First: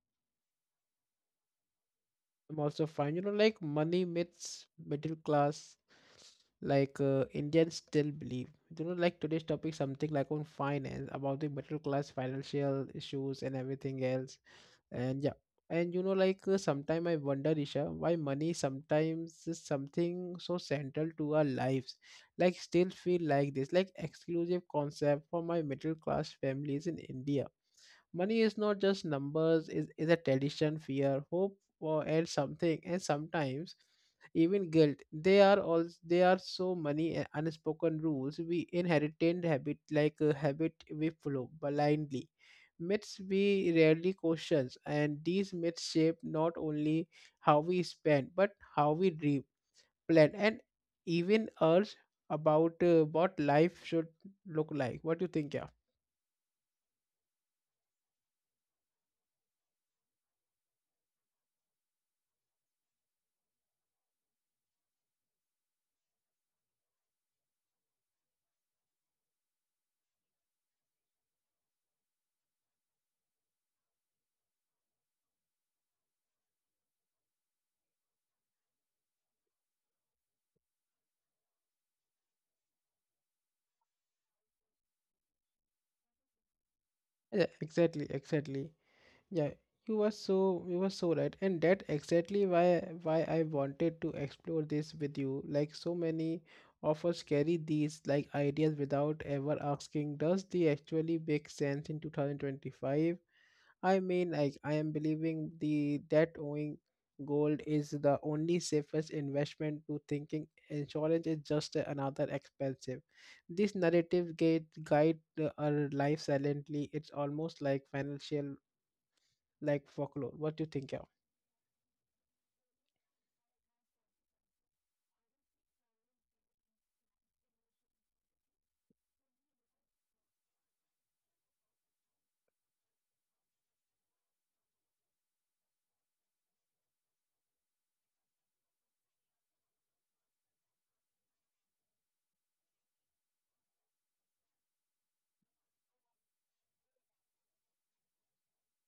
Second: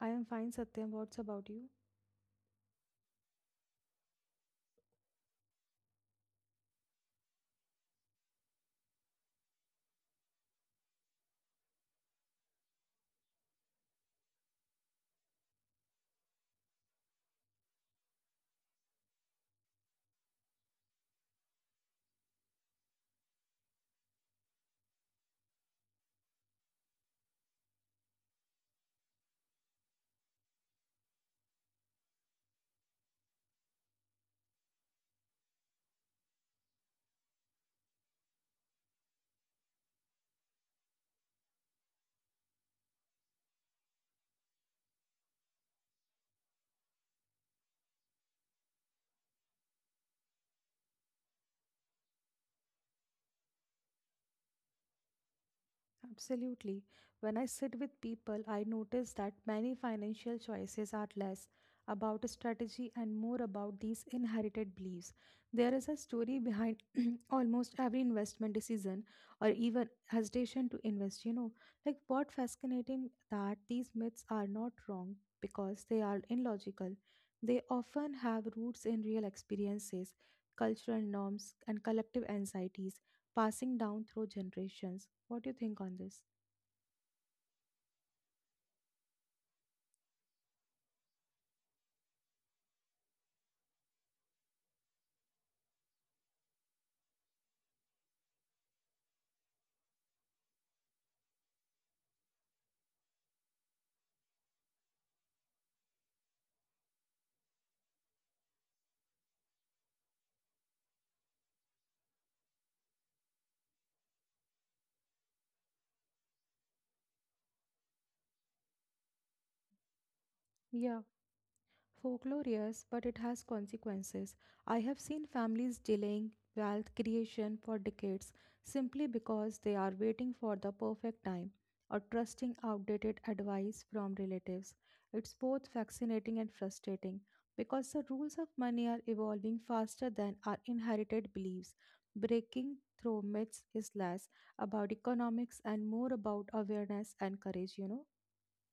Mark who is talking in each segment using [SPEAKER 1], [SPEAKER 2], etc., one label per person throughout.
[SPEAKER 1] I am fine, Satyam. What's about you?
[SPEAKER 2] I'm also fine. You know like money myths, middle class, like Indians still believe. You know like today's topic something like on finance, about the middle class financial issues and everything else. And yeah, and you know like sometimes I wonder Isha why money sometimes is something so central to our lives like still feel like this like exclusive concept for my middle class families in India. Money is not just numbers, is a tradition, fear, hope, or and something, and sometimes even guilt. They are so many unspoken rules we inherited habit like a habit we follow blindly. Myths we rarely question, and these myths shape not only how we spend but how we dream, plan, and even urge about what life should look like. What do you think? Yeah,
[SPEAKER 1] Absolutely. When I sit with people, I notice that many financial choices are less about strategy and more about these inherited beliefs. There is a story behind almost every investment decision or even hesitation to invest, you know. What fascinating that these myths are not wrong because they are illogical. They often have roots in real experiences, cultural norms, and collective anxieties passing down through generations. What do you think on this?
[SPEAKER 2] yeah, exactly, exactly. Yeah, you were so right, and that exactly why I wanted to explore this with you. Like so many of us carry these like ideas without ever asking, does they actually make sense in 2025? I mean, like I am believing the that owning gold is the only safest investment to thinking insurance is just another expensive. This narrative gate guide our life silently. It's almost like financial like folklore. What do you think, yeah?
[SPEAKER 1] Yeah. Folklore, yes, but it has consequences. I have seen families delaying wealth creation for decades simply because they are waiting for the perfect time or trusting outdated advice from relatives. It's both fascinating and frustrating because the rules of money are evolving faster than our inherited beliefs. Breaking through myths is less about economics and more about awareness and courage, you know.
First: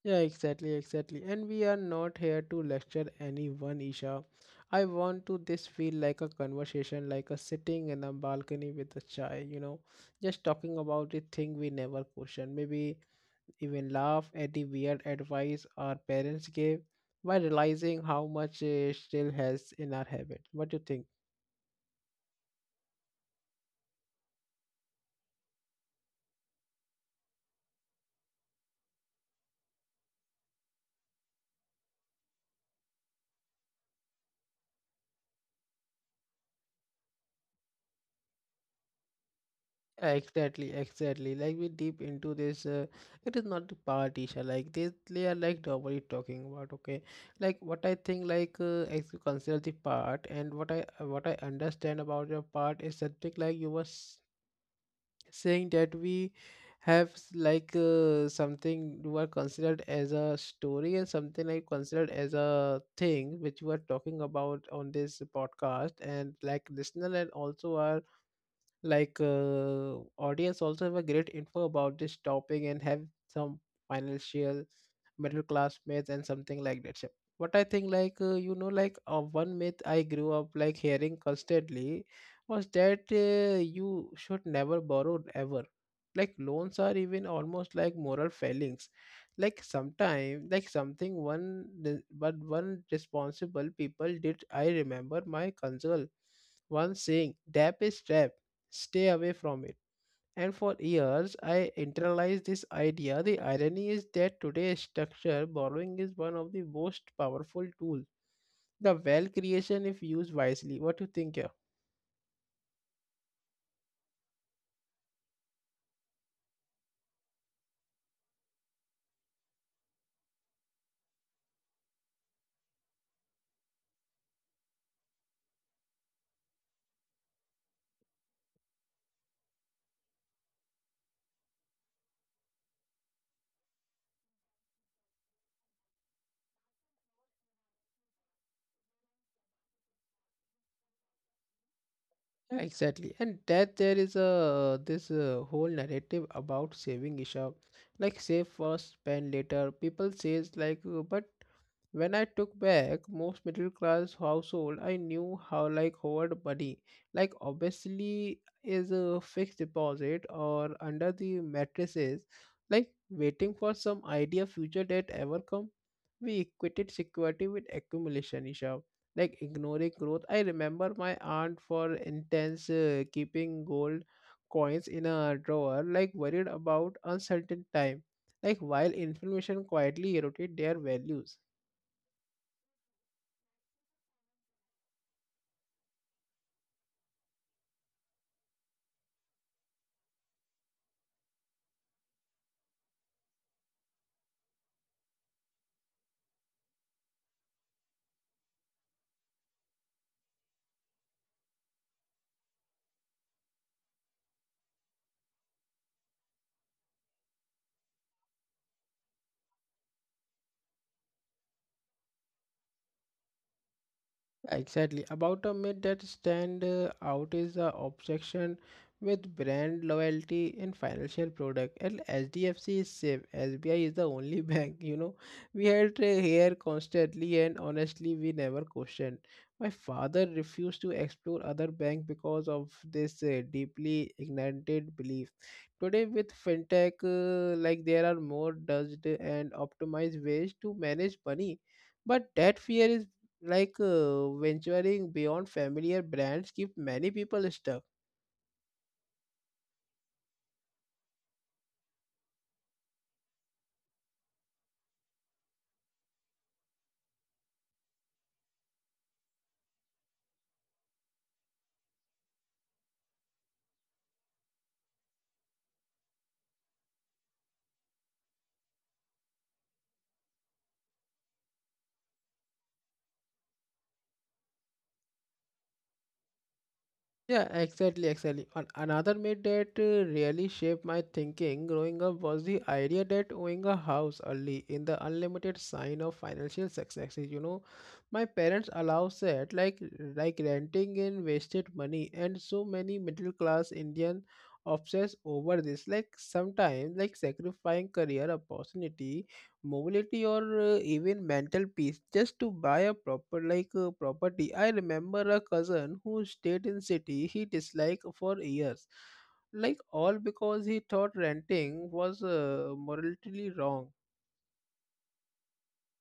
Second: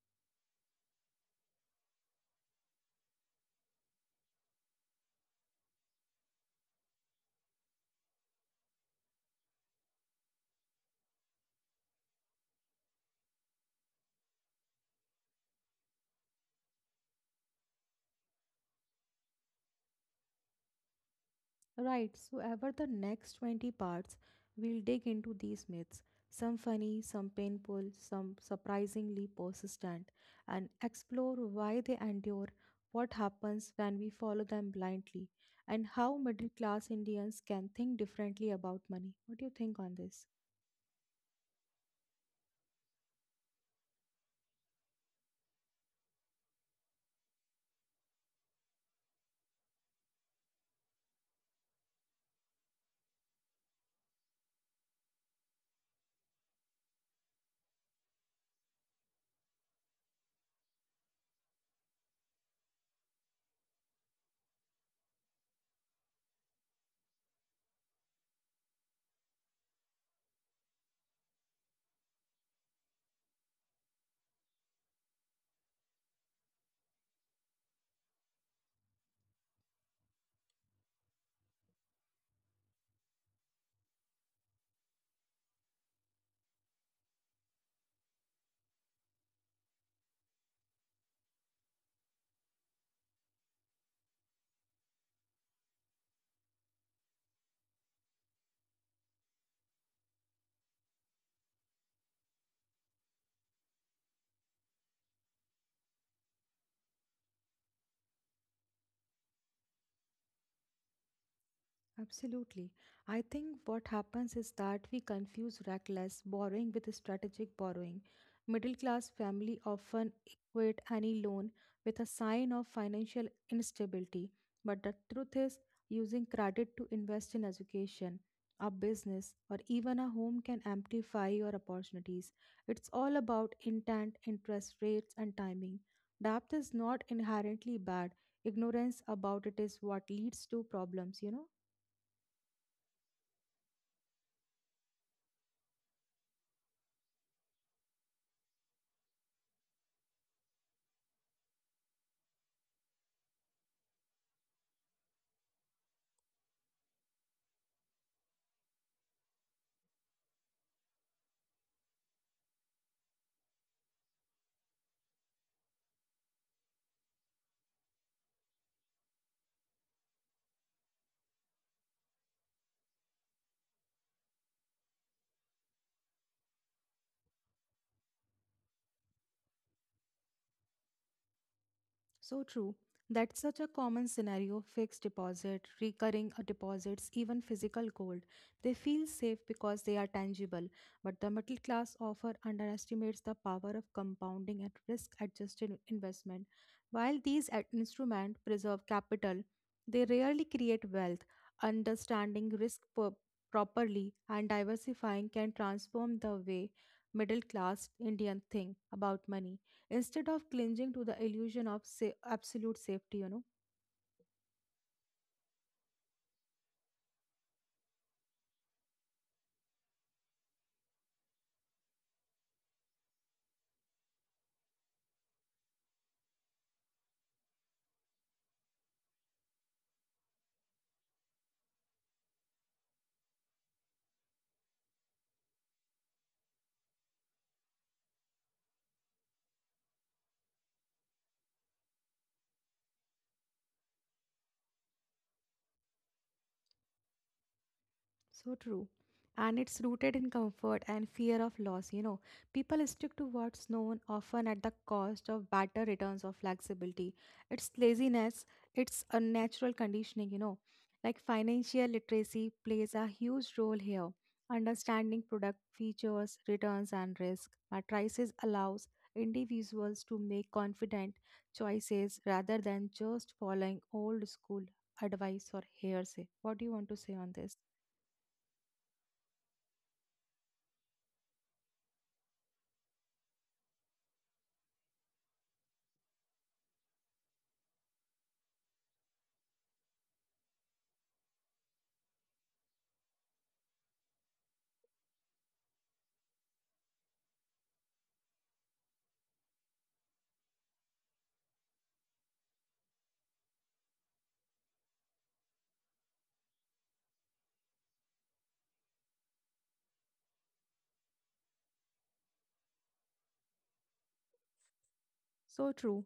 [SPEAKER 2] Yeah, exactly, exactly. And we are not here to lecture anyone, Isha. I want to this feel like a conversation, like a sitting in a balcony with a chai, you know, just talking about the thing we never question. Maybe even laugh at the weird advice our parents gave while realizing how much still has in our habit. What do you think?
[SPEAKER 1] Right, so over the next 20 parts, we'll dig into these myths, some funny, some painful, some surprisingly persistent, and explore why they endure, what happens when we follow them blindly, and how middle class Indians can think differently about money. What do you think on this?
[SPEAKER 2] Exactly, exactly. Like we deep into this, it is not the part. Like this, they are like doubly talking about. Okay, like what I think, like as you consider the part, and what I understand about your part is something like saying that we have something you are considered as a story and something like considered as a thing which we are talking about on this podcast, and like listener and also our like audience also have a great info about this topic and have some financial middle class myths and something like that. So what I think, like you know, like one myth I grew up like hearing constantly was that you should never borrow ever. Like loans are even almost like moral failings. Like sometime, like something one, re- but one responsible people did. I remember my counsel once saying, "Debt is trap." Stay away from it. And for years, I internalized this idea. The irony is that today's structure borrowing is one of the most powerful tools. The wealth creation, if used wisely. What do you think here?
[SPEAKER 1] Absolutely. I think what happens is that we confuse reckless borrowing with strategic borrowing. Middle class family often equate any loan with a sign of financial instability, but the truth is using credit to invest in education, a business, or even a home can amplify your opportunities. It's all about intent, interest rates, and timing. Debt is not inherently bad. Ignorance about it is what leads to problems, you know?
[SPEAKER 2] Yeah, exactly. And that there is a this whole narrative about saving Isha, like save first, spend later. People says like, but when I took back most middle class household, I knew how like hoard money, like obviously is a fixed deposit or under the mattresses, like waiting for some idea future debt ever come. We equated security with accumulation, Isha. Like ignoring growth, I remember my aunt for intense keeping gold coins in a drawer, like worried about uncertain time, like while information quietly eroded their values.
[SPEAKER 1] So true. That's such a common scenario fixed deposit, recurring deposits, even physical gold. They feel safe because they are tangible, but the middle class often underestimates the power of compounding and risk adjusted investment. While these instruments preserve capital, they rarely create wealth. Understanding properly and diversifying can transform the way middle class Indian think about money instead of clinging to the illusion of absolute safety, you know.
[SPEAKER 2] Exactly. About a myth that stand out is the obsession with brand loyalty in financial product. And HDFC is safe. SBI is the only bank. You know, we had here constantly, and honestly, we never questioned. My father refused to explore other bank because of this deeply ignited belief. Today, with fintech, like there are more dodged and optimized ways to manage money, but that fear is like venturing beyond familiar brands keep many people stuck.
[SPEAKER 1] So true. And it's rooted in comfort and fear of loss, you know. People stick to what's known often at the cost of better returns or flexibility. It's laziness, it's a natural conditioning, you know. Like financial literacy plays a huge role here. Understanding product features, returns, and risk matrices allows individuals to make confident choices rather than just following old school advice or hearsay. What do you want to say on
[SPEAKER 2] Yeah,
[SPEAKER 1] this?
[SPEAKER 2] exactly, exactly. And another myth that really shaped my thinking growing up was the idea that owning a house early in the unlimited sign of financial success is, you know, my parents allow that like renting in wasted money and so many middle class indian obsess over this like sometimes like sacrificing career opportunity mobility or even mental peace just to buy a proper like property. I remember a cousin who stayed in city he disliked for years like all because he thought renting was morally wrong.
[SPEAKER 1] So true.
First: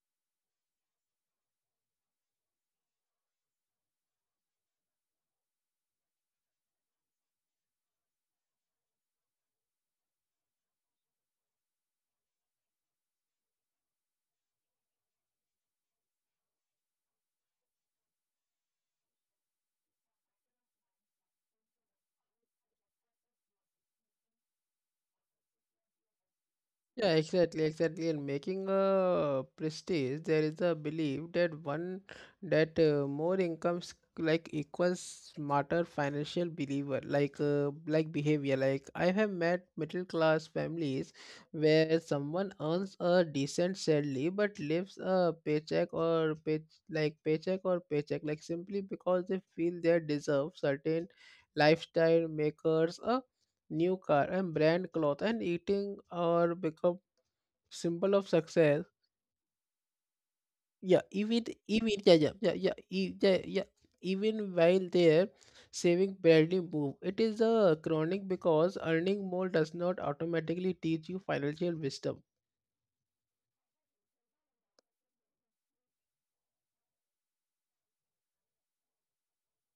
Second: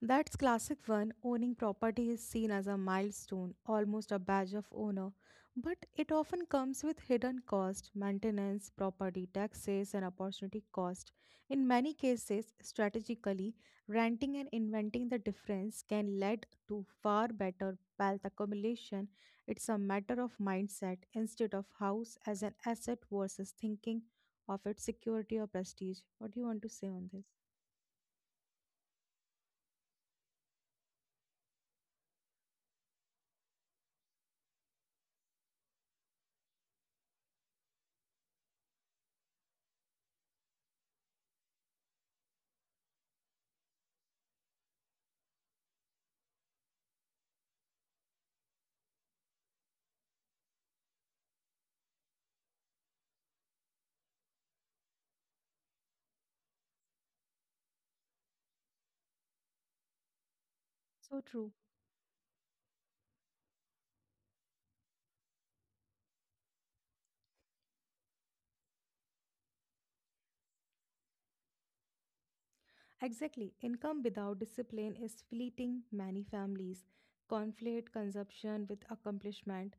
[SPEAKER 1] That's classic one. Owning property is seen as a milestone, almost a badge of honor, but it often comes with hidden cost, maintenance, property taxes, and opportunity cost. In many cases, strategically, renting and inventing the difference can lead to far better wealth accumulation. It's a matter of mindset instead of house as an asset versus thinking of its security or prestige. What do you want to say on
[SPEAKER 2] Yeah,
[SPEAKER 1] this?
[SPEAKER 2] exactly, exactly. And making a prestige, there is a belief that one that more incomes like equals smarter financial believer, like behavior. Like I have met middle class families where someone earns a decent salary but lives a paycheck or pay like paycheck or paycheck, like simply because they feel they deserve certain lifestyle makers a new car and brand cloth and eating or become symbol of success. Yeah,
[SPEAKER 1] So
[SPEAKER 2] even
[SPEAKER 1] true.
[SPEAKER 2] even yeah, yeah, yeah, yeah, yeah, yeah. Even while there saving barely move, it is a chronic because earning more does not automatically teach you financial wisdom.
[SPEAKER 1] Exactly. Income without discipline is fleeting. Many families conflate consumption with accomplishment,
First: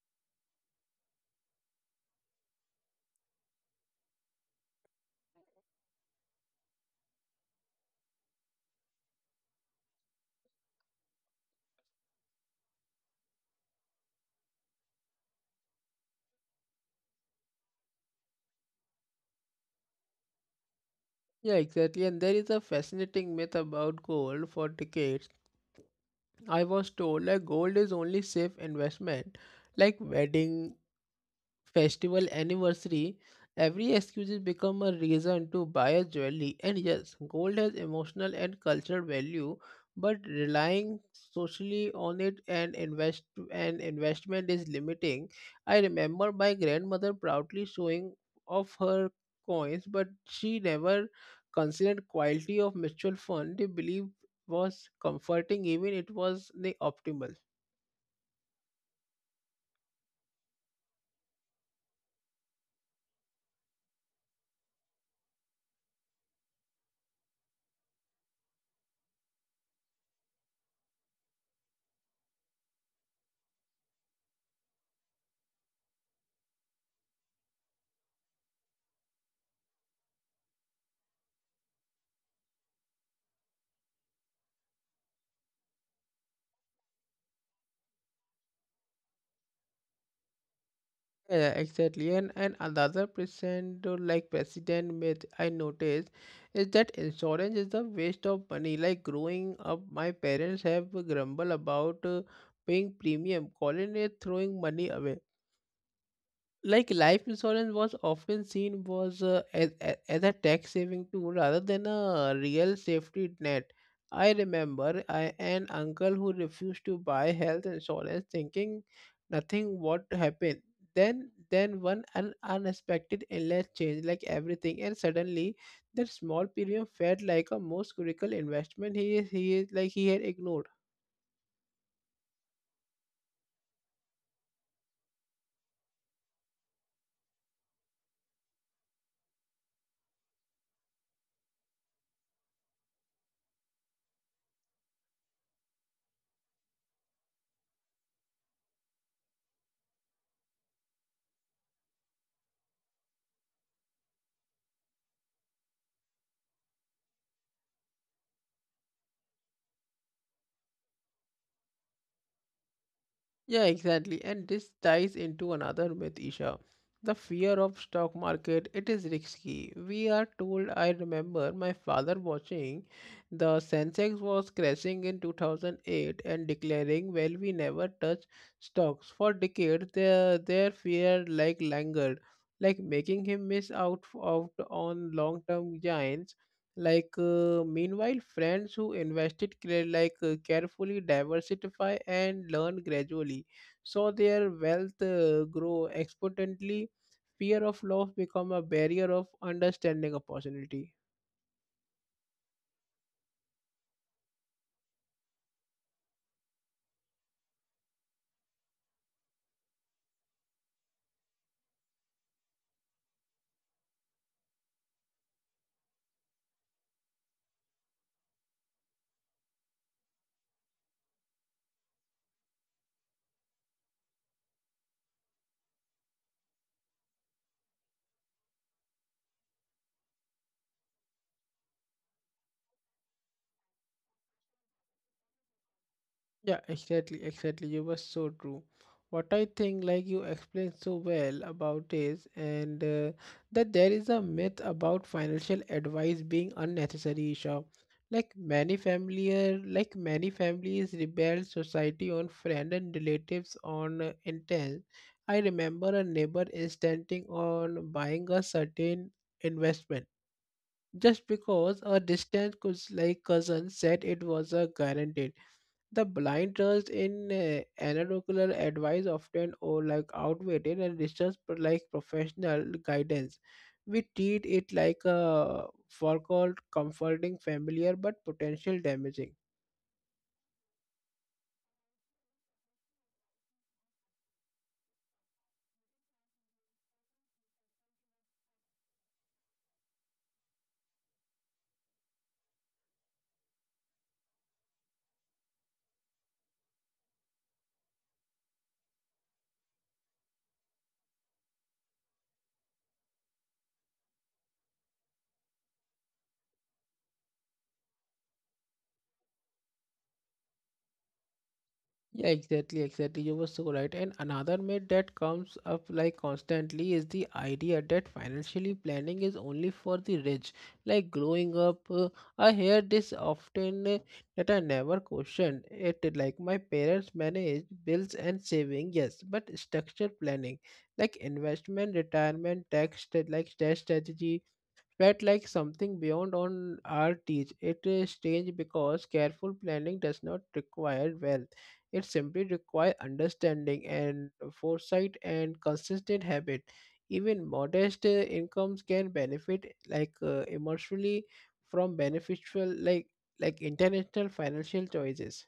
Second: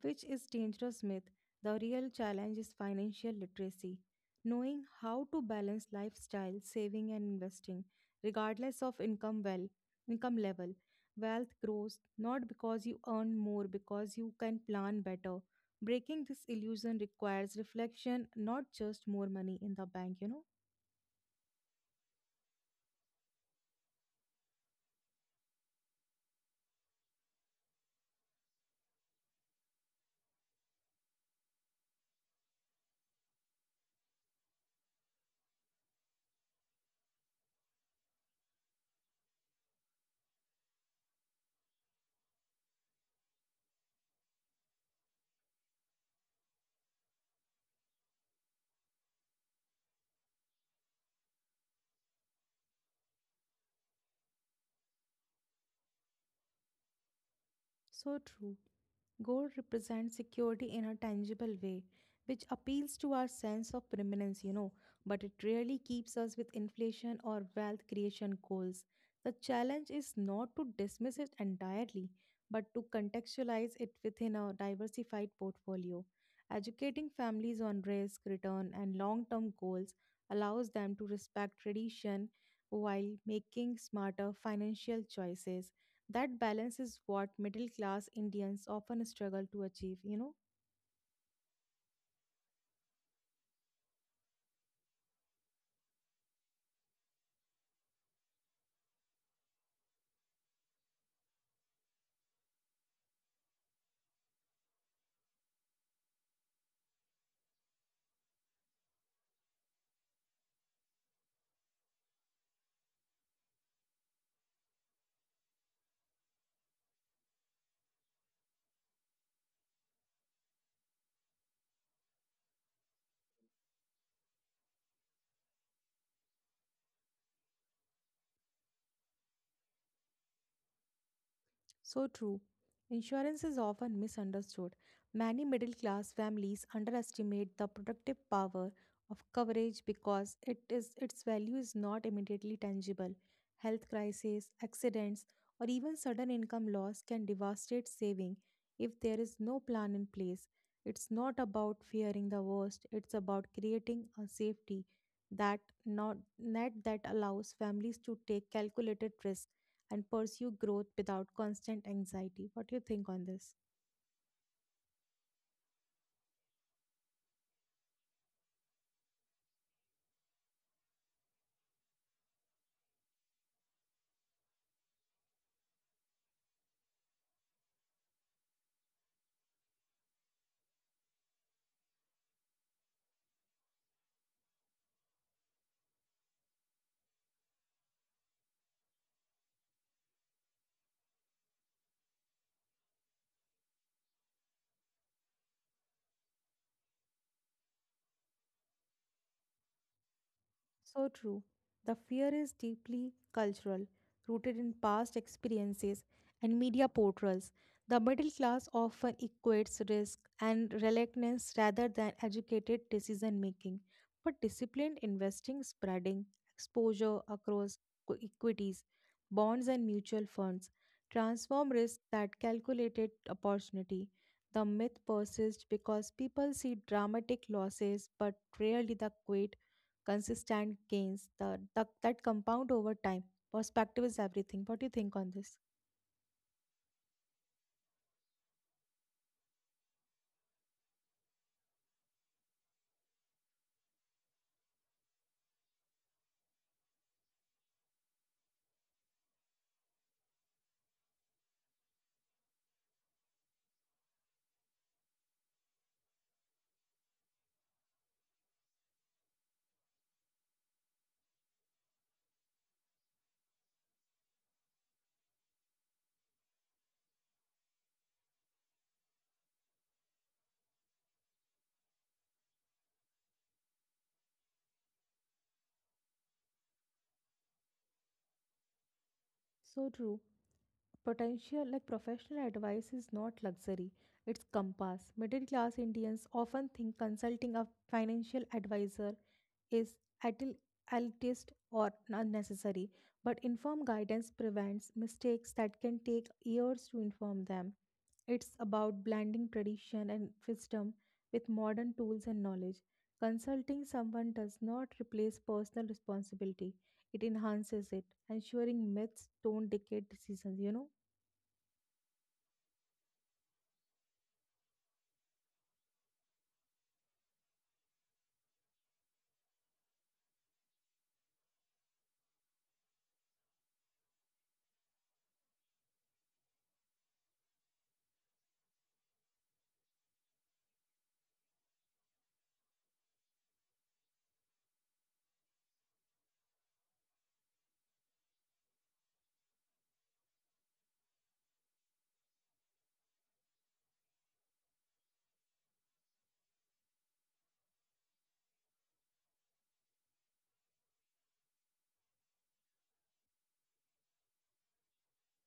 [SPEAKER 1] which is dangerous myth. The real challenge is financial literacy, knowing how to balance lifestyle, saving and investing, regardless of income level. Wealth grows not because you earn more, because you can plan better. Breaking this illusion requires reflection, not just more money in the bank, you know?
[SPEAKER 2] Yeah, exactly. And there is a fascinating myth about gold. For decades I was told that gold is only safe investment, like wedding festival anniversary every excuse has become a reason to buy a jewelry. And yes, gold has emotional and cultural value, but relying socially on it and investment is limiting. I remember my grandmother proudly showing off her coins, but she never considered quality of mutual fund they believed was comforting even it was the optimal.
[SPEAKER 1] So true. Gold represents security in a tangible way, which appeals to our sense of permanence, you know, but it rarely keeps us with inflation or wealth creation goals. The challenge is not to dismiss it entirely, but to contextualize it within a diversified portfolio. Educating families on risk, return, and long term goals allows them to respect tradition while making smarter financial choices. That balance is what middle class Indians often struggle to achieve, you know.
[SPEAKER 2] Yeah, exactly. And another percent or like president myth I noticed is that insurance is the waste of money. Like growing up, my parents have grumbled about paying premium, calling it throwing money away. Like life insurance was often seen was as a tax saving tool rather than a real safety net. I remember an uncle who refused to buy health insurance thinking nothing would happen. Then unexpected illness changed like everything, and suddenly that small premium felt like a most critical investment he is like he had ignored.
[SPEAKER 1] So true. Insurance is often misunderstood. Many middle class families underestimate the productive power of coverage because it is its value is not immediately tangible. Health crises, accidents, or even sudden income loss can devastate saving if there is no plan in place. It's not about fearing the worst, it's about creating a safety that not net that allows families to take calculated risk and pursue growth without constant anxiety. What do you think on this?
[SPEAKER 2] Yeah, exactly. And this ties into another myth, Isha. The fear of stock market, it is risky, we are told. I remember my father watching the Sensex was crashing in 2008 and declaring, well, we never touch stocks. For decades, their fear like languid, like making him miss out on long-term gains like meanwhile friends who invested carefully diversify and learn gradually so their wealth grow exponentially. Fear of loss become a barrier of understanding opportunity.
[SPEAKER 1] So true. The fear is deeply cultural, rooted in past experiences and media portrayals. The middle class often equates risk and reluctance rather than educated decision making. But disciplined investing, spreading exposure across equities, bonds, and mutual funds transform risk that calculated opportunity. The myth persists because people see dramatic losses but rarely the quiet consistent gains the that compound over time. Perspective is everything. What do you think on this?
[SPEAKER 2] Yeah, exactly, exactly. You were so true. What I think, like you explained so well about is, and that there is a myth about financial advice being unnecessary, Isha. Like many families rebel society on friend and relatives on intent. I remember a neighbor insisting on buying a certain investment just because a distant cousin said it was a guaranteed. The blind trust in anecdotal advice often or like outweighted and distrust but like professional guidance. We treat it like a for called comforting familiar but potential damaging.
[SPEAKER 1] So true. Potential like professional advice is not luxury, it's compass. Middle class Indians often think consulting a financial advisor is at el- elitist or unnecessary, but informed guidance prevents mistakes that can take years to inform them. It's about blending tradition and wisdom with modern tools and knowledge. Consulting someone does not replace personal responsibility, it enhances it, ensuring myths don't dictate decisions, you know.
[SPEAKER 2] Yeah, exactly, exactly. You were so right. And another myth that comes up like constantly is the idea that financially planning is only for the rich. Like growing up, I hear this often that I never questioned it. Like my parents managed bills and saving, yes, but structured planning, like investment, retirement, tax strategy felt like something beyond on our teach. It is strange because careful planning does not require wealth. It simply requires understanding and foresight and consistent habit. Even modest incomes can benefit like emotionally from beneficial international financial choices.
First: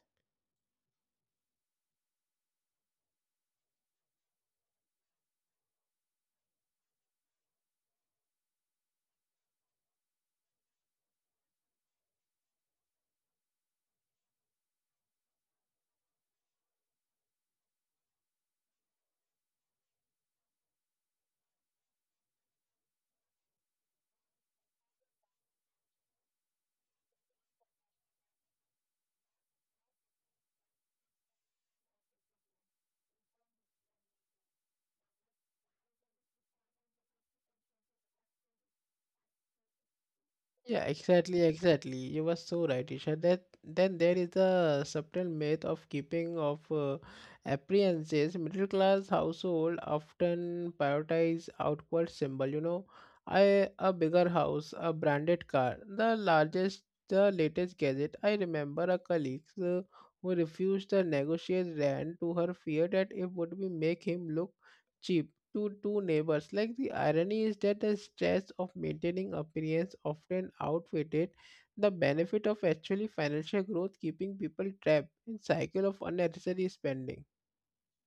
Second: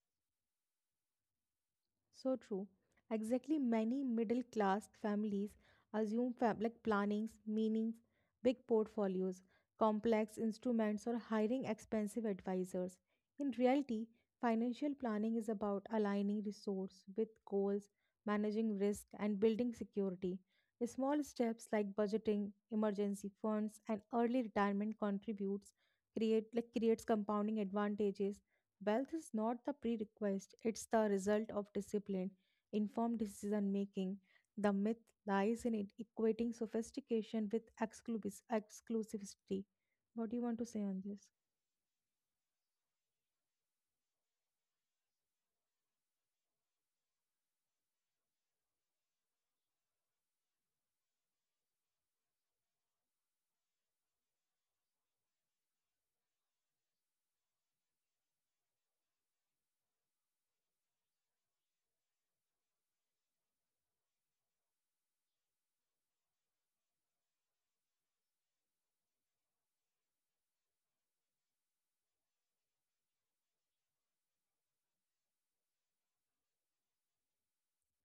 [SPEAKER 1] So true. Exactly, many middle class families assume plannings, meanings, big portfolios, complex instruments, or hiring expensive advisors. In reality, financial planning is about aligning resource with goals, managing risk, and building security. Small steps like budgeting, emergency funds, and early retirement contributes create like creates compounding advantages. Wealth is not the prerequisite, it's the result of discipline, informed decision making. The myth lies in it equating sophistication with exclusivity. What do you want to say
[SPEAKER 2] Yeah,
[SPEAKER 1] on this?
[SPEAKER 2] exactly, exactly. You were so right, Isha. That then there is a subtle myth of keeping of appearances. Middle class household often prioritize outward symbol. You know, I a bigger house, a branded car, the largest, the latest gadget. I remember a colleague who refused to negotiate rent to her fear that it would be make him look cheap to two neighbors. Like the irony is that the stress of maintaining appearance often outweighed the benefit of actually financial growth, keeping people trapped in cycle of unnecessary spending.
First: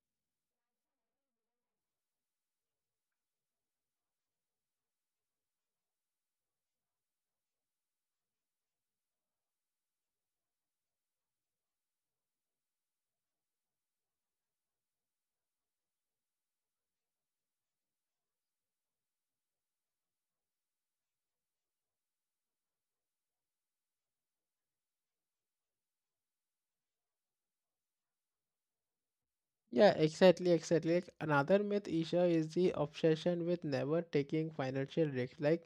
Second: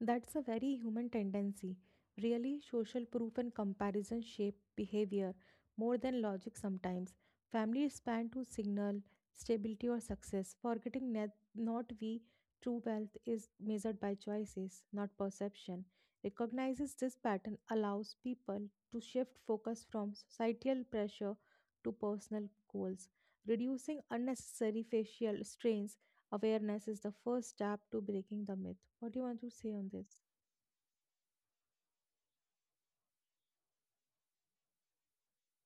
[SPEAKER 1] That's a very human tendency. Really, social proof and comparison shape behavior more than logic sometimes. Families span to signal stability or success, forgetting that not we true wealth is measured by choices, not perception. Recognizes this pattern allows people to shift focus from societal pressure to personal goals, reducing unnecessary facial strains. Awareness is the first step to breaking the myth. What do you want to say on
[SPEAKER 2] Yeah,
[SPEAKER 1] this?
[SPEAKER 2] exactly, exactly. Like, another myth, Isha, is the obsession with never taking financial risk.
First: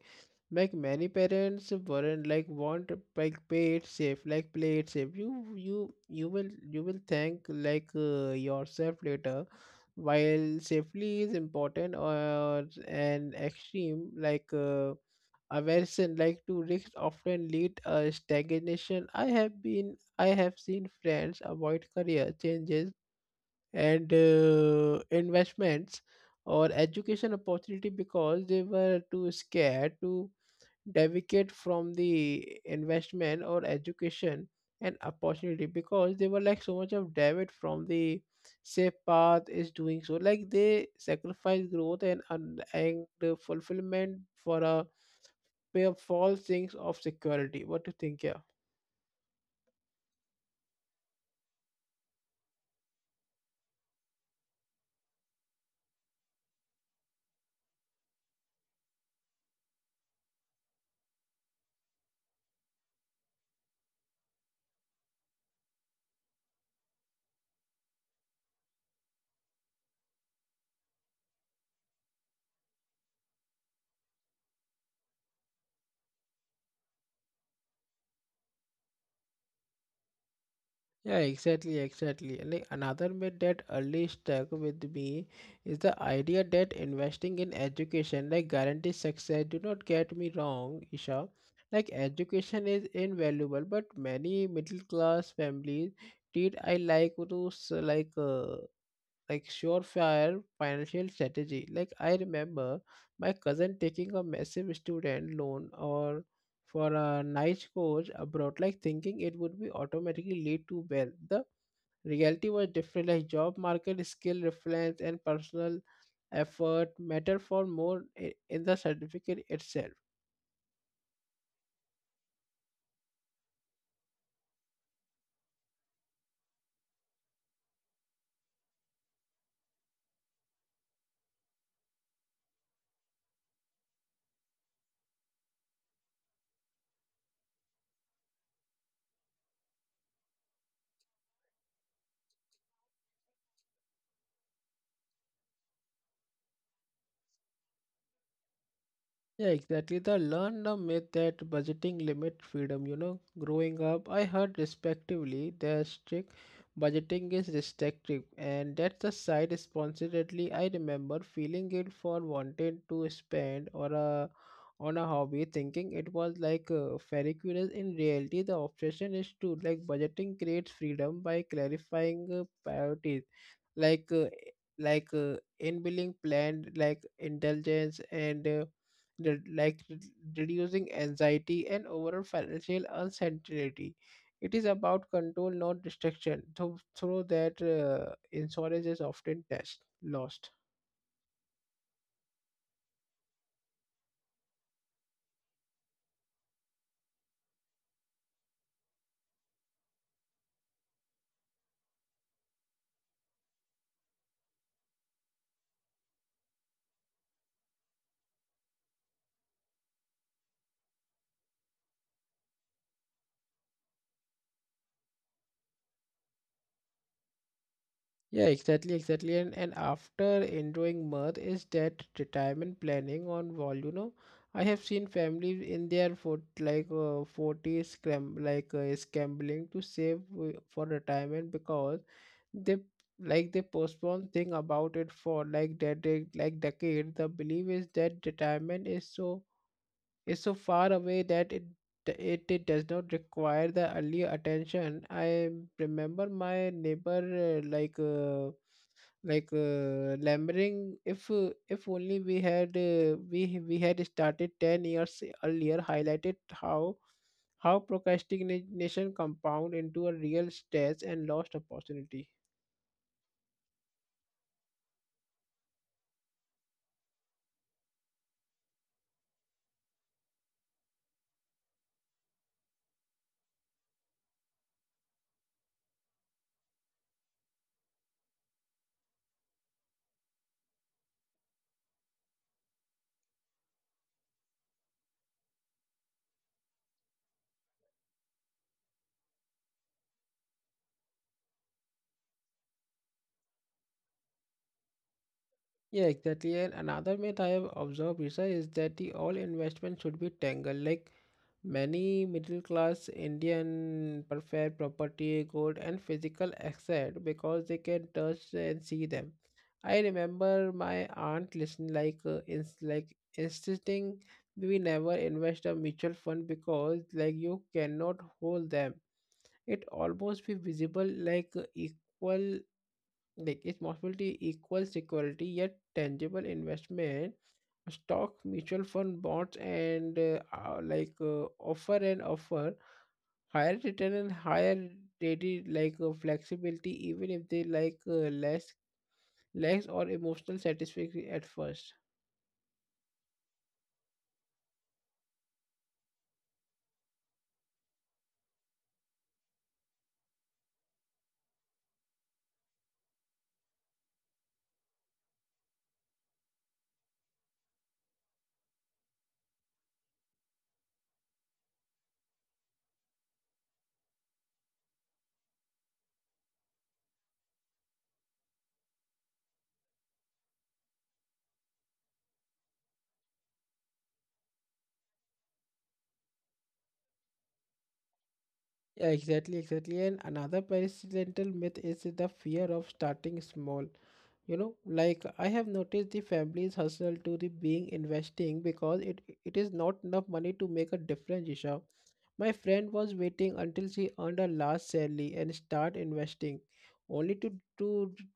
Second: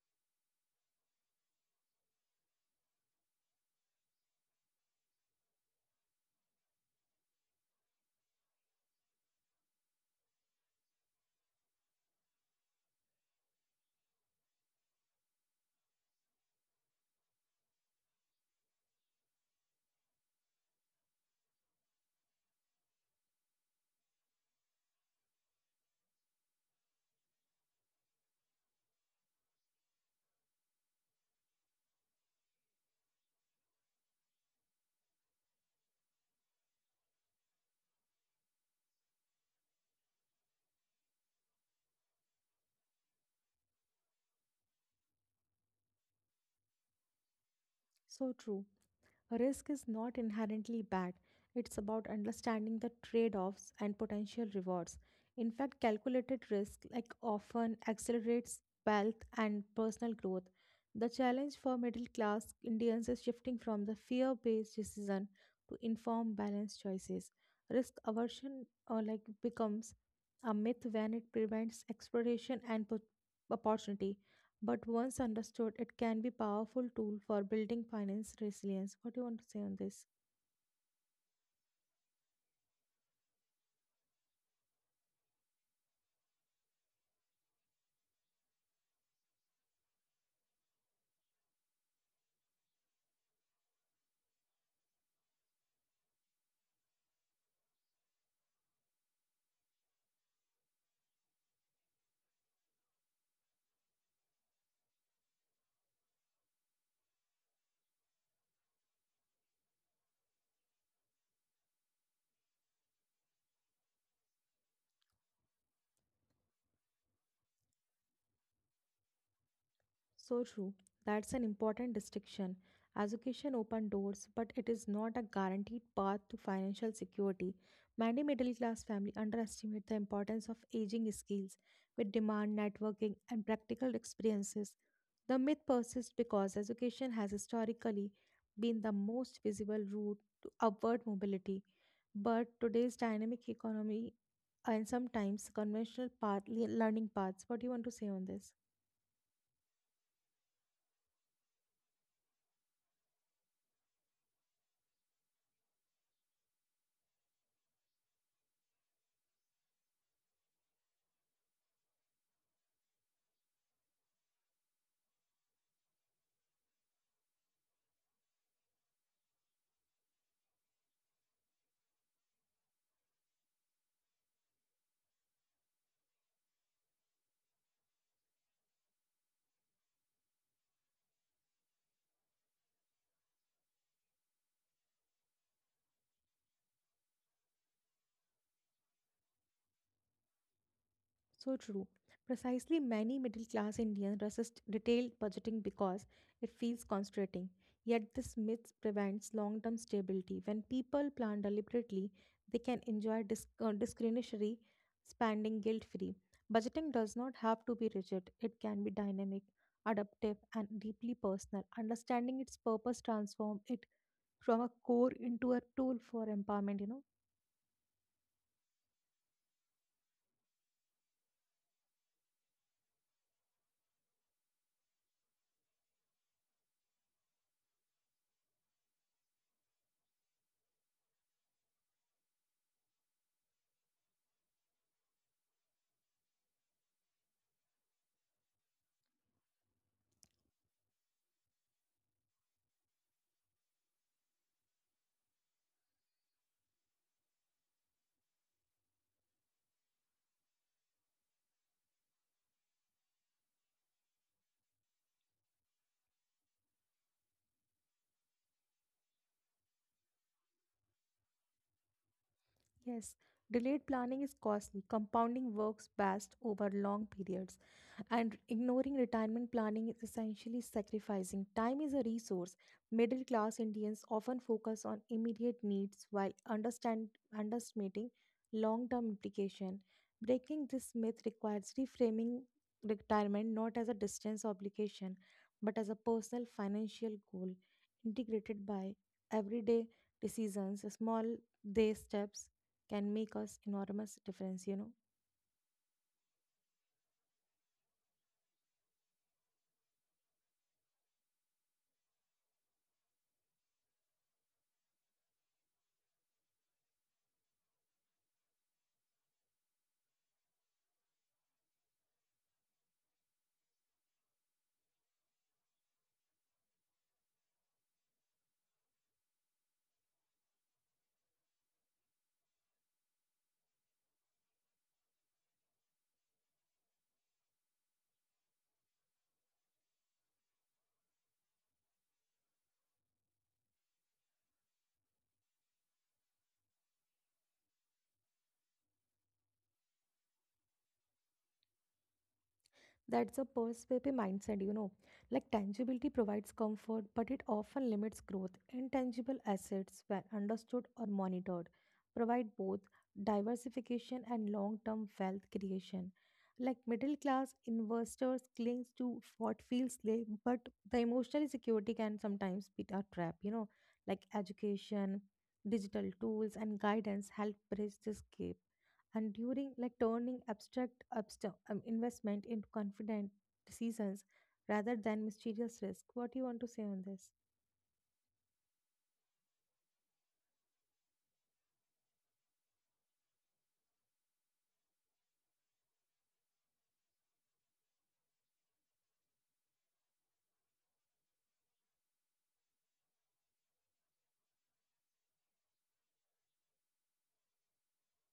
[SPEAKER 2] Like many parents weren't like want like pay it safe, like play it safe. You will thank like yourself later. While safely is important or an extreme like aversion like to risk often lead a stagnation. I have seen friends avoid career changes and investments or education opportunity because they were too scared to deviate from the investment or education and opportunity because they were like so much of deviate from the safe path is doing so like they sacrifice growth and the fulfillment for a pair of false things of security. What do you think?
[SPEAKER 1] So
[SPEAKER 2] Yeah,
[SPEAKER 1] true. Risk is not inherently bad. It's about understanding the trade offs and potential rewards. In fact, calculated risk like often accelerates wealth and personal growth. The challenge for middle class Indians is shifting from the fear based decision to inform balanced choices. Risk aversion like becomes a myth when it prevents exploration and opportunity. But once understood, it can be powerful tool for building finance resilience. What do you want to say on this?
[SPEAKER 2] yeah, exactly, exactly. Like another myth that early stuck with me is the idea that investing in education like guarantees success. Do not get me wrong, Isha. Like education is invaluable, but many middle class families treat I like to like surefire financial strategy. Like I remember my cousin taking a massive student loan or for a nice course abroad, like thinking it would be automatically lead to wealth. The reality was different, like job market skill reference and personal effort matter for more in the certificate itself.
[SPEAKER 1] So true. That's an important distinction. Education open doors, but it is not a guaranteed path to financial security. Many middle class families underestimate the importance of aging skills, which demand networking and practical experiences. The myth persists because education has historically been the most visible route to upward mobility. But today's dynamic economy and sometimes conventional path, learning paths. What do you want to say on this?
[SPEAKER 2] Yeah, exactly. The learn the myth that budgeting limit freedom. You know, growing up, I heard respectively that strict budgeting is restrictive, and that's the side responsibility. I remember feeling guilt for wanting to spend or a on a hobby, thinking it was like fairy queens. In reality, the obsession is to like budgeting creates freedom by clarifying priorities like uh, like uh, inbuilding planned like intelligence and re- like re- reducing anxiety and overall financial uncertainty. It is about control, not destruction. Through that, insurance is often test lost.
[SPEAKER 1] So true. Precisely, many middle class Indians resist detailed budgeting because it feels constraining. Yet, this myth prevents long term stability. When people plan deliberately, they can enjoy discretionary spending guilt free. Budgeting does not have to be rigid, it can be dynamic, adaptive, and deeply personal. Understanding its purpose transforms it from a core into a tool for empowerment, you know.
[SPEAKER 2] Yeah, exactly, exactly. And after enjoying mirth is that retirement planning on wall, you know. I have seen families in their for 40 scrambling to save for retirement because they like they postpone thing about it for like that they like decade. The belief is that retirement is so far away that it does not require the early attention. I remember my neighbor uh, like. Uh, Lambering, if only we had we had started 10 years earlier, highlighted how procrastination compound into a real stress and lost opportunity.
[SPEAKER 1] Yes, delayed planning is costly. Compounding works best over long periods. And ignoring retirement planning is essentially sacrificing. Time is a resource. Middle class Indians often focus on immediate needs while underestimating long term implication. Breaking this myth requires reframing retirement not as a distance obligation but as a personal financial goal integrated by everyday decisions. Small day steps can make us enormous difference, you know.
[SPEAKER 2] Yeah, exactly. And another myth I have observed, Isha, is that the all investment should be tangled. Like many middle class Indian prefer property, gold, and physical asset because they can touch and see them. I remember my aunt listening insisting we never invest a mutual fund because like you cannot hold them. It almost be visible equal like responsibility equals security, yet tangible investment, stock, mutual fund, bonds, and offer higher return and higher daily flexibility, even if they less or emotional satisfaction at first.
[SPEAKER 1] That's a perspective mindset, you know. Like tangibility provides comfort, but it often limits growth. Intangible assets, when understood or monitored, provide both diversification and long term wealth creation. Like middle class investors clings to what feels safe, but the emotional security can sometimes be a trap, you know. Like education, digital tools, and guidance help bridge this gap and during like turning abstract investment into confident seasons rather than mysterious risk. What do you want to say on this?
[SPEAKER 2] Yeah, exactly, exactly. And another parental myth is the fear of starting small. You know, like I have noticed the families hustle to the being investing because it is not enough money to make a difference, Isha. My friend was waiting until she earned her last salary and start investing, only to to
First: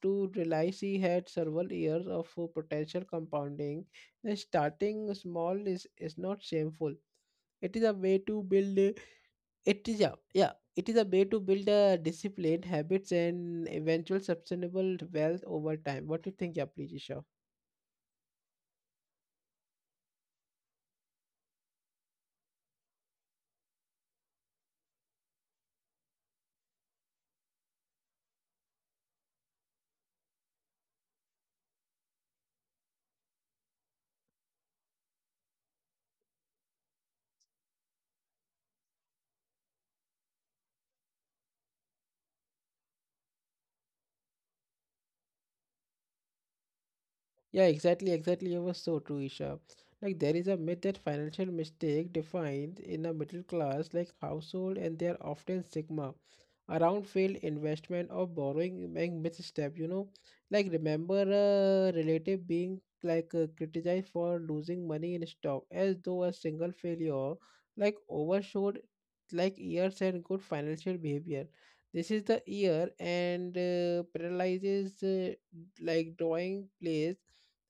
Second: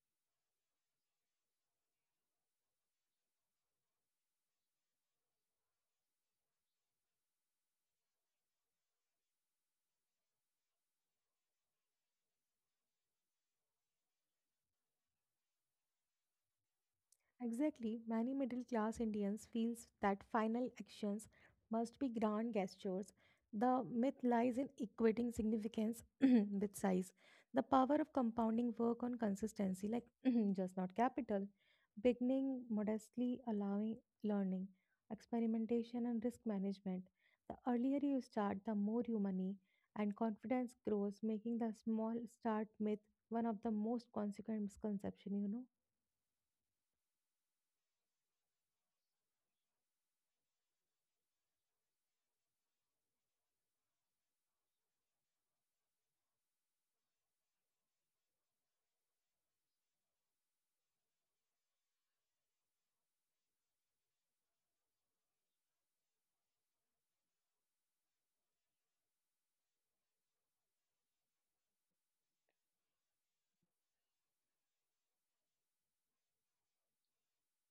[SPEAKER 2] to realize she had several years of potential compounding. Then starting small is not shameful. It is a way to build it is yeah, yeah. It is a way to build a disciplined habits, and eventual sustainable wealth over time. What do you think? Yeah, please, Isha?
[SPEAKER 1] Exactly, many middle class Indians feels that final actions must be grand gestures. The myth lies in equating significance with size. The power of compounding work on consistency, like just not capital, beginning modestly, allowing learning, experimentation, and risk management. The earlier you start, the more you money and confidence grows, making the small start myth one of the most consequent misconception, you know.
[SPEAKER 2] Yeah, exactly, exactly. It was so true, Isha. Like there is a myth that financial mistake defined in a middle class like household and they are often stigma around failed investment or borrowing and misstep, you know. Like remember a relative being criticized for losing money in stock as though a single failure like overshadowed like years and good financial behavior. This is the year and paralyzes like drawing place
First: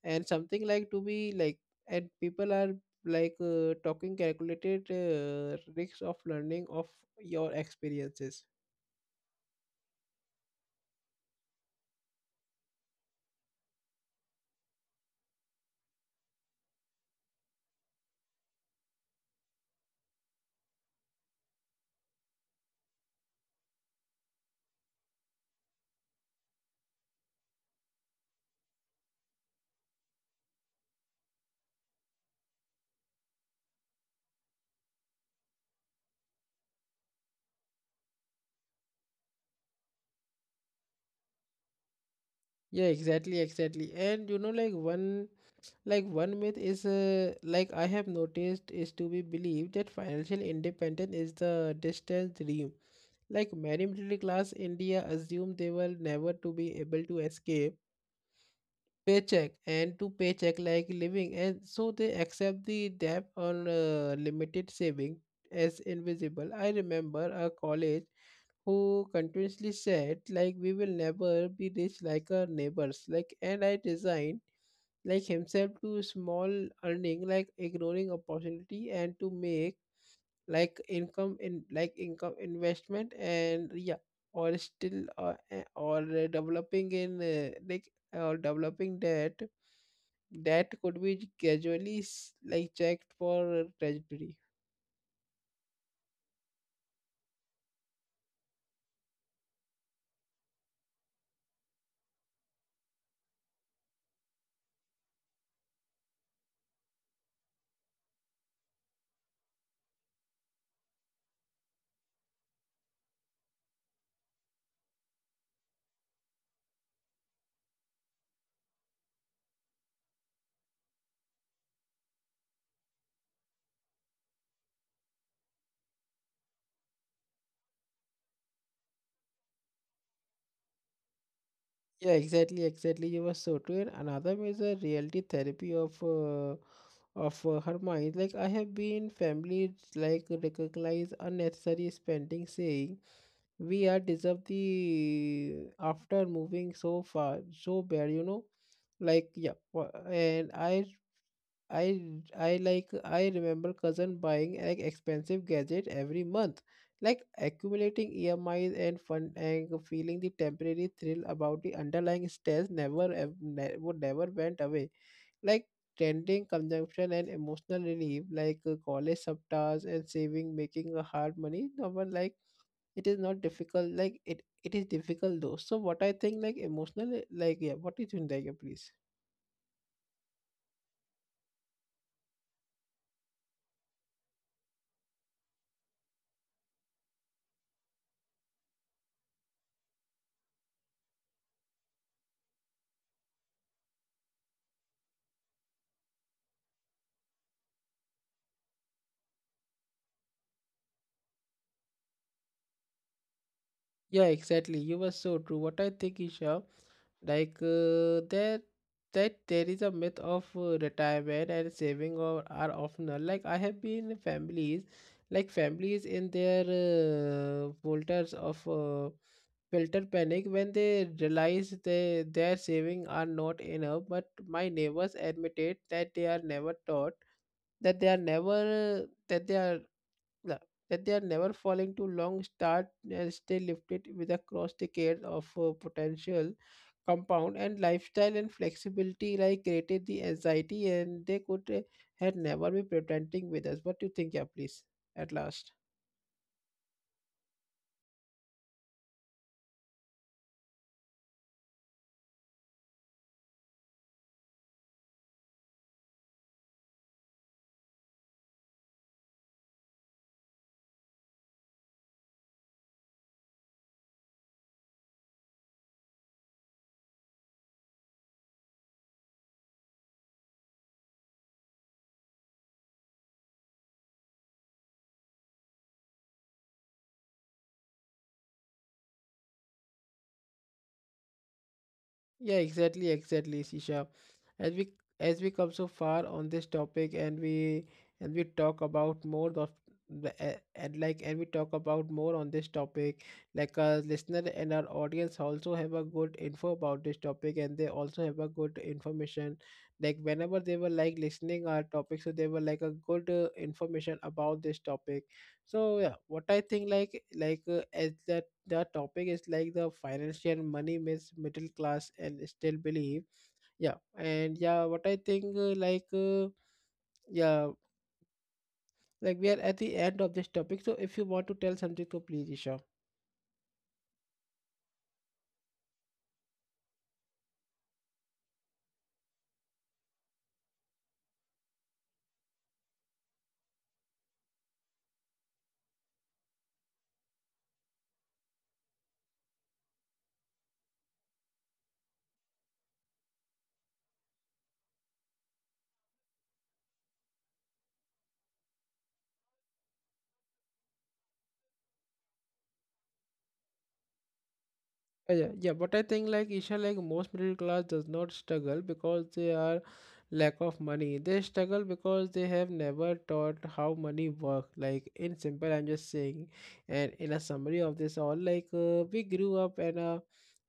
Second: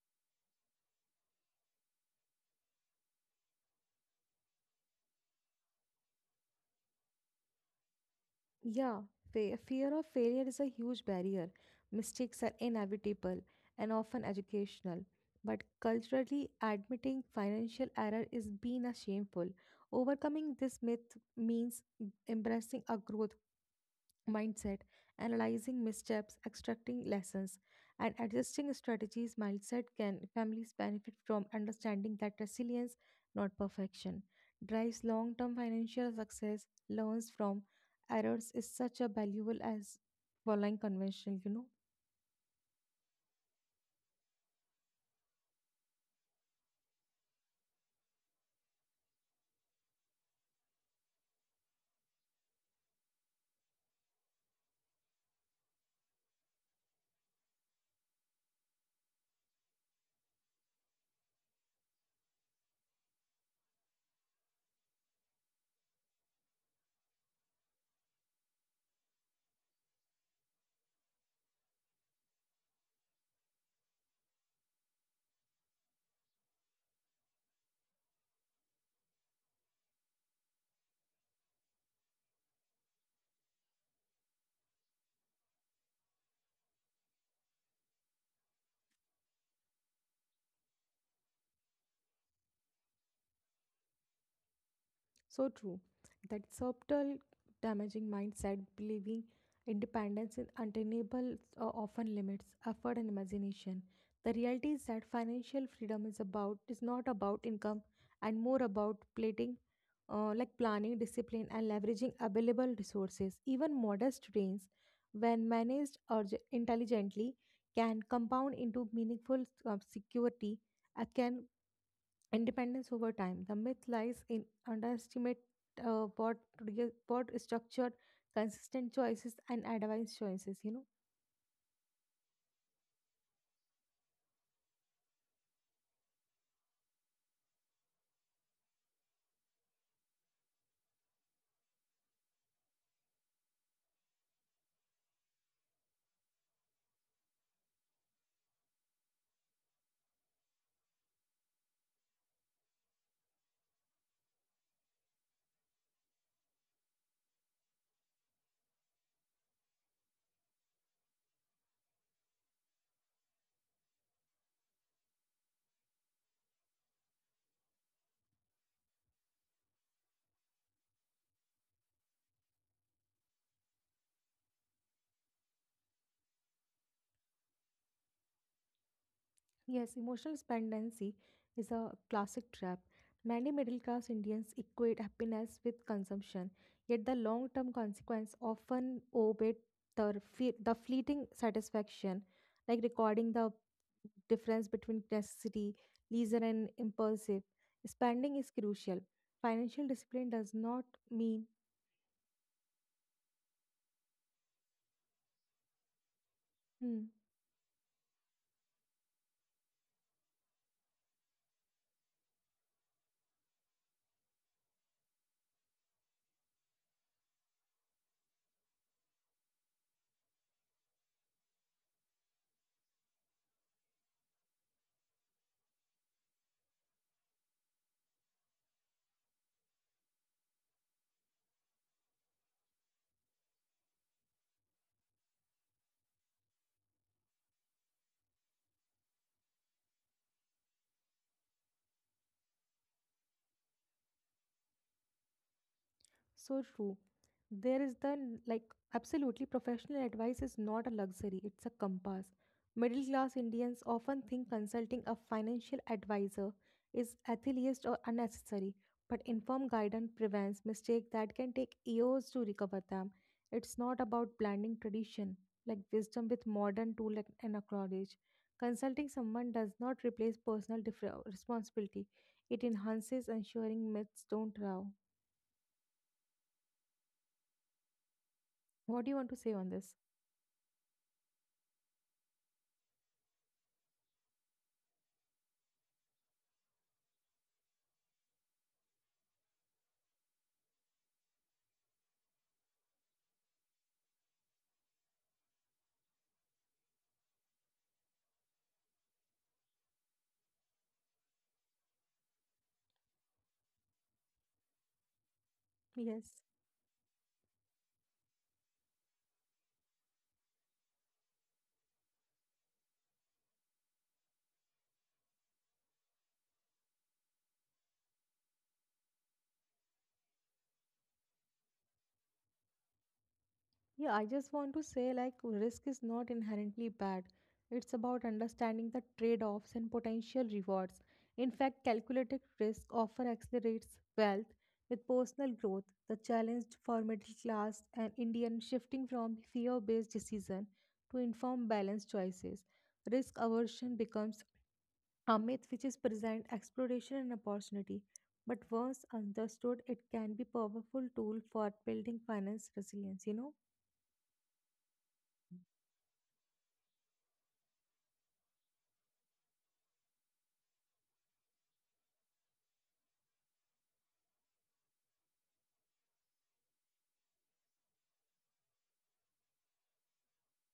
[SPEAKER 2] and something like to be like and people are talking calculated risks of learning of your experiences.
[SPEAKER 1] Yeah, fear of failure is a huge barrier. Mistakes are inevitable and often educational. But culturally, admitting financial error is being a shameful. Overcoming this myth means embracing a growth mindset, analyzing missteps, extracting lessons, and adjusting strategies, mindset can families benefit from understanding that resilience, not perfection, drives long-term financial success, learns from errors is such a valuable as following conventional, you know.
[SPEAKER 2] Yeah, exactly, exactly. And you know, like one myth is I have noticed is to be believed that financial independence is the distant dream. Like many middle class India assume they will never to be able to escape paycheck and to paycheck like living, and so they accept the debt on limited saving as invisible. I remember a college who continuously said like we will never be rich like our neighbors like, and I designed like himself to small earning, like ignoring opportunity and to make like income in like income investment and yeah, or still eh, or developing in like or developing debt that could be gradually checked for trajectory.
[SPEAKER 1] So true. That subtle damaging mindset, believing independence is attainable, often limits effort and imagination. The reality is that financial freedom is about is not about income and more about plating, like planning, discipline, and leveraging available resources. Even modest gains, when managed intelligently, can compound into meaningful security. Can independence over time. The myth lies in underestimate uh, board, board structure, consistent choices, and advanced choices, you know.
[SPEAKER 2] Yeah, exactly, exactly. You were so true. And another major reality therapy of her mind. Like I have been families like recognize unnecessary spending, saying we are deserve the after moving so far so bad. You know, like yeah. And I remember cousin buying like expensive gadget every month, like accumulating EMIs and fun and feeling the temporary thrill about the underlying stress never ev- ne- would never went away. Like trending consumption and emotional relief, like college subtas and saving, making a hard money. No one like it is not difficult. Like it is difficult though. So what I think like emotional like yeah. What do you think, like please?
[SPEAKER 1] Yes, emotional dependency is a classic trap. Many middle class Indians equate happiness with consumption, yet the long term consequence often outweigh the fleeting satisfaction, like recording the difference between necessity, leisure, and impulsive. Spending is crucial. Financial discipline does not mean.
[SPEAKER 2] Yeah, exactly. You were so true. What I think, Isha.
[SPEAKER 1] Hmm.
[SPEAKER 2] Like uh, that that there is a myth of retirement and saving or are often like I have been families like families in their volters of filter panic when they realize they their saving are not enough, but my neighbors admitted that they are never taught that they are never that they are the- that they are never falling too long start and stay lifted with across decades of potential compound and lifestyle and flexibility like created the anxiety and they could had never be pretending with us. What do you think? Yeah, please, at last.
[SPEAKER 1] So true. There is the like Absolutely, professional advice is not a luxury, it's a compass. Middle class Indians often think consulting a financial advisor is atheist or unnecessary, but informed guidance prevents mistakes that can take years to recover them. It's not about blending tradition like wisdom with modern tool and a knowledge. Consulting someone does not replace responsibility. It enhances ensuring myths don't allow. What do you want to say on this?
[SPEAKER 2] Yeah, exactly, exactly, Sisha. As we as we come so far on this topic and we talk about more of the a- and like and we talk about more on this topic, like our listener and our audience also have a good info about this topic and they also have a good information. Like whenever they were like listening our topic, so they were like a good information about this topic. So yeah,
[SPEAKER 1] Yes.
[SPEAKER 2] what I think as the topic is like the financial money myths middle class and still believe, yeah. And yeah, what I think yeah, like we are at the end of this topic, so if you want to tell something, so please, Isha.
[SPEAKER 1] Yeah, I just want to say like risk is not inherently bad. It's about understanding the trade-offs and potential rewards. In fact, calculated risk often accelerates wealth with personal growth. The challenge for middle class and Indian shifting from fear-based decision to informed balanced choices. Risk aversion becomes a myth which is present exploration and opportunity, but once understood, it can be powerful tool for building finance resilience, you know.
[SPEAKER 2] Yeah, yeah, but I think like Isha, like most middle class does not struggle because they are lack of money. They struggle because they have never taught how money work. Like in simple, I'm just saying, and in a summary of this all, we grew up and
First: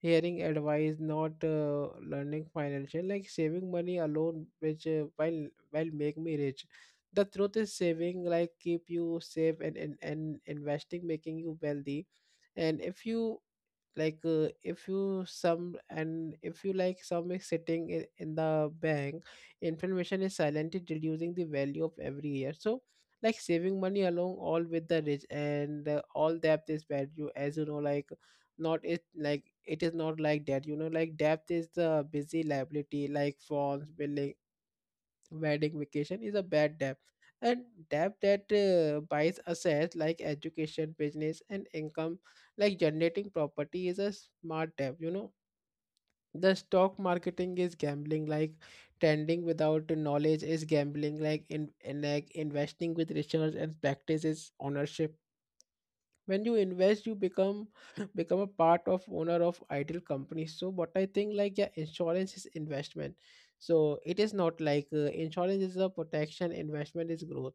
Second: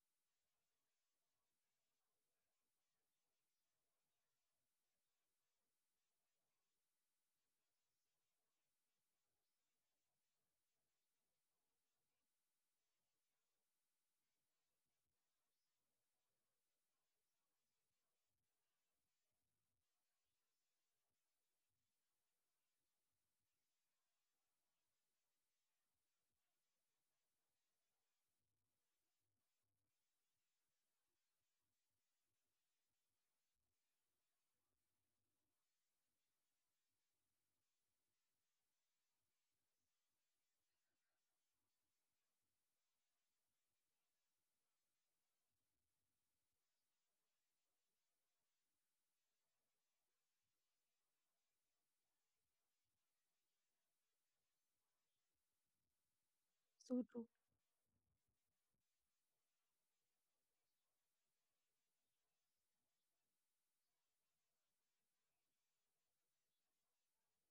[SPEAKER 2] hearing advice, not learning financial, like saving money alone, which while make me rich. The truth is saving like keep you safe, and investing making you wealthy. And if you like if you some and if you like some is sitting in the bank, inflation is silently reducing the value of every year. So like saving money along all with the rich and all debt is value as you know, like not it like it is not like that, you know. Like debt is the busy liability, like phones billing, wedding vacation is a bad debt. And debt that buys assets like education, business, and income like generating property is a smart debt, you know. The stock marketing is gambling, like trending without knowledge is gambling, like in like investing with research and practice is ownership. When you invest,
[SPEAKER 1] So
[SPEAKER 2] you
[SPEAKER 1] true.
[SPEAKER 2] become become a part of owner of ideal companies. So what I think, like yeah, insurance is investment. So it is not like insurance is a protection, investment is growth.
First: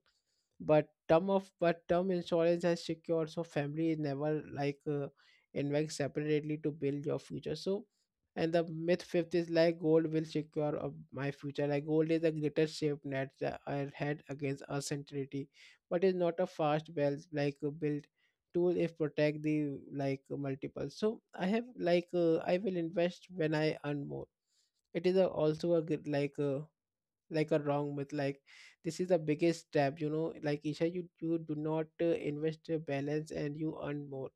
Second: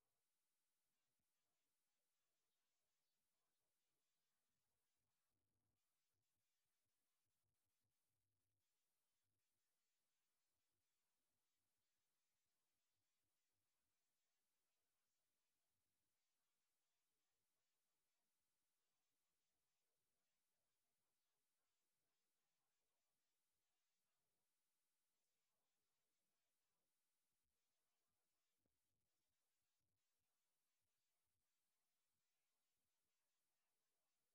[SPEAKER 2] But term of but term insurance has secured, so family is never like invest separately to build your future. So, and the myth fifth is like gold will secure of my future. Like gold is the greatest safe net that I had against uncertainty, but is not a fast wealth built tool if protect the like multiple. So I have I will invest when I earn more. It is a, also a good like a wrong myth. Like this is the biggest step, you know. Like Isha, you do not invest your balance and you earn more.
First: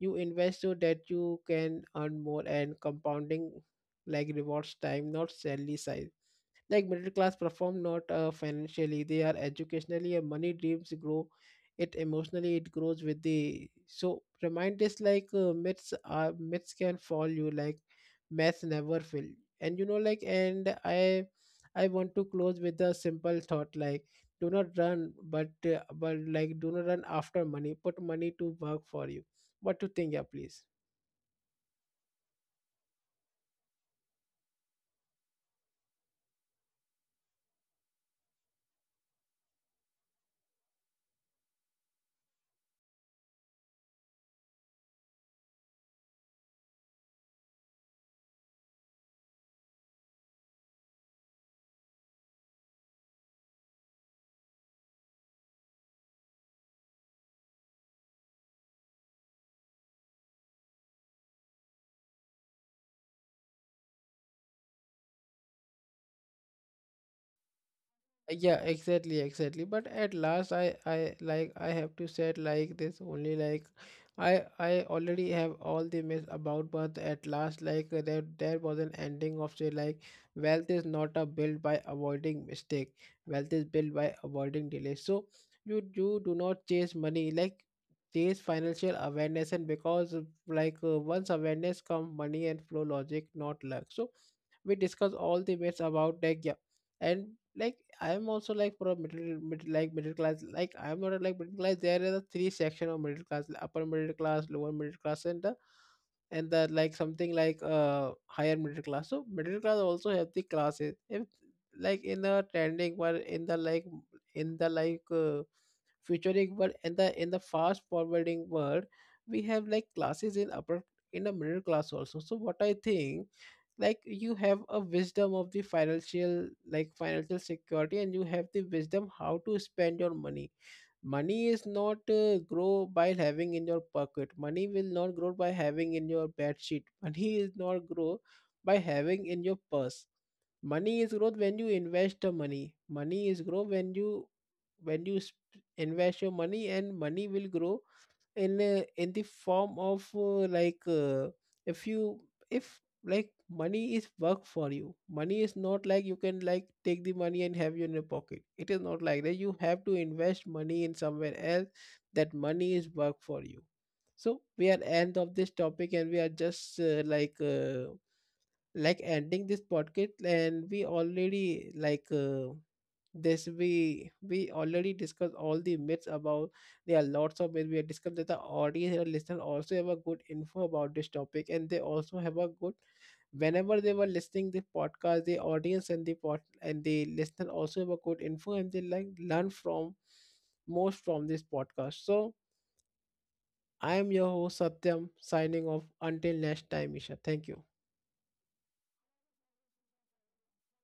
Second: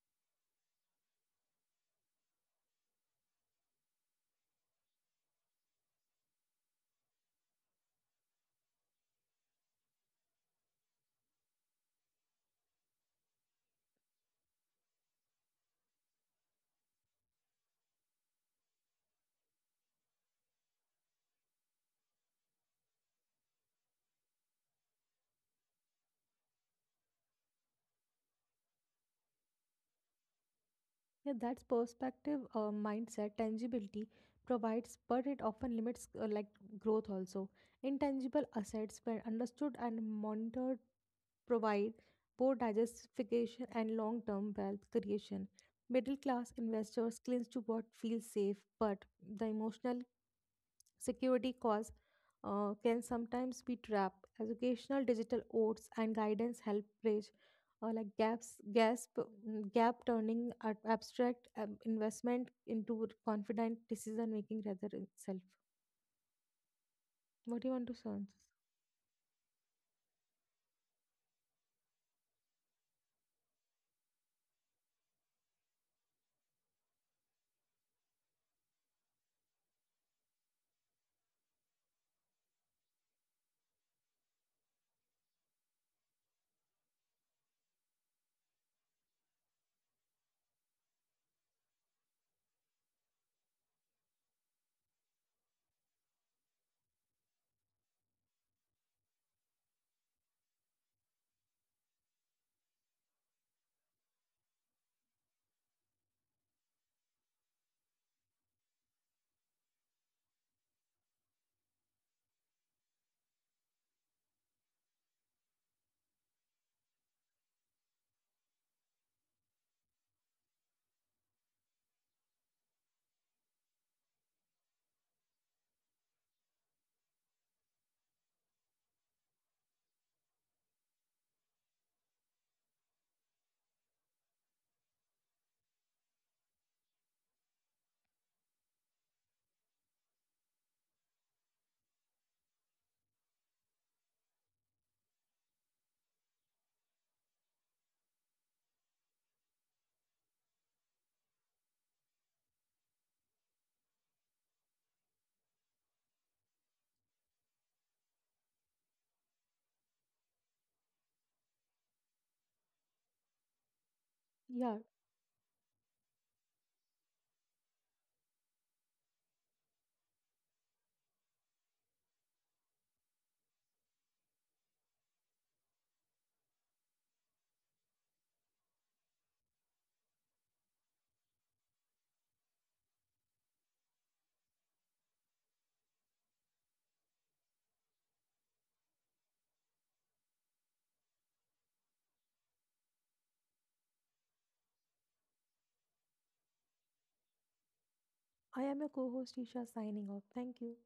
[SPEAKER 2] You invest so that you can earn more, and compounding like rewards time, not salary size. Like middle class perform not financially, they are educationally, and money dreams grow, it emotionally it grows with the. So remind this like myths are myths, can fall you like maths never fail. And you know, like, and I want to close with a simple thought. Like do not run but like do not run after money, put money to work for you. What to think? Yeah, please.
[SPEAKER 1] Yeah, that's perspective, mindset, tangibility provides, but it often limits growth also. Intangible assets, when understood and monitored, provide both diversification and long-term wealth creation. Middle-class investors cling to what feels safe, but the emotional security cause can sometimes be trapped. Educational digital oats and guidance help bridge uh, like gaps, gasp, gap turning abstract investment into confident decision making rather itself. What do you want to say on this?
[SPEAKER 2] Yeah, exactly, exactly. But at last, I have to say it like this only. Like I already have all the myths about, but at last, there was an ending of say like wealth is not a built by avoiding mistake, wealth is built by avoiding delay. So you do not chase money. Like chase financial awareness. And because once awareness come, money and flow logic not luck. So we discuss all the bits about like yeah. And like I'm also like for a middle class, like I'm not a, like middle class. There are the three section of middle class like upper middle class, lower middle class, and the like something like higher middle class. So middle class also have the classes if like in the trending or in the like in the featuring world, in the fast forwarding world, we have like classes in upper in the middle class also. So what I think, like you have a wisdom of the financial like financial security, and you have the wisdom how to spend your money. Money is not grow by having in your pocket. Money will not grow by having in your bed sheet. Money is not grow by having in your purse. Money is growth when you invest the money. Money is grow when you when you sp- invest your money and money will grow in a, in the form of if you if like money is work for you. Money is not like you can like take the money and have you in your pocket. It is not like that. You have to invest money in somewhere else, that money is work for you. So we
[SPEAKER 1] Yeah,
[SPEAKER 2] are end of this topic, and we are just like ending this podcast, and we already this we already discussed all the myths about. There are lots of myths we have discussed, that the audience and listener also have a good info about this topic, and they also have a good whenever they were listening the podcast, the audience and the listener also have a good info, and they like learn from most from this podcast. So I am your host Satyam, signing off until next time. Isha, thank you.
[SPEAKER 1] I am your co-host Isha signing off. Thank you.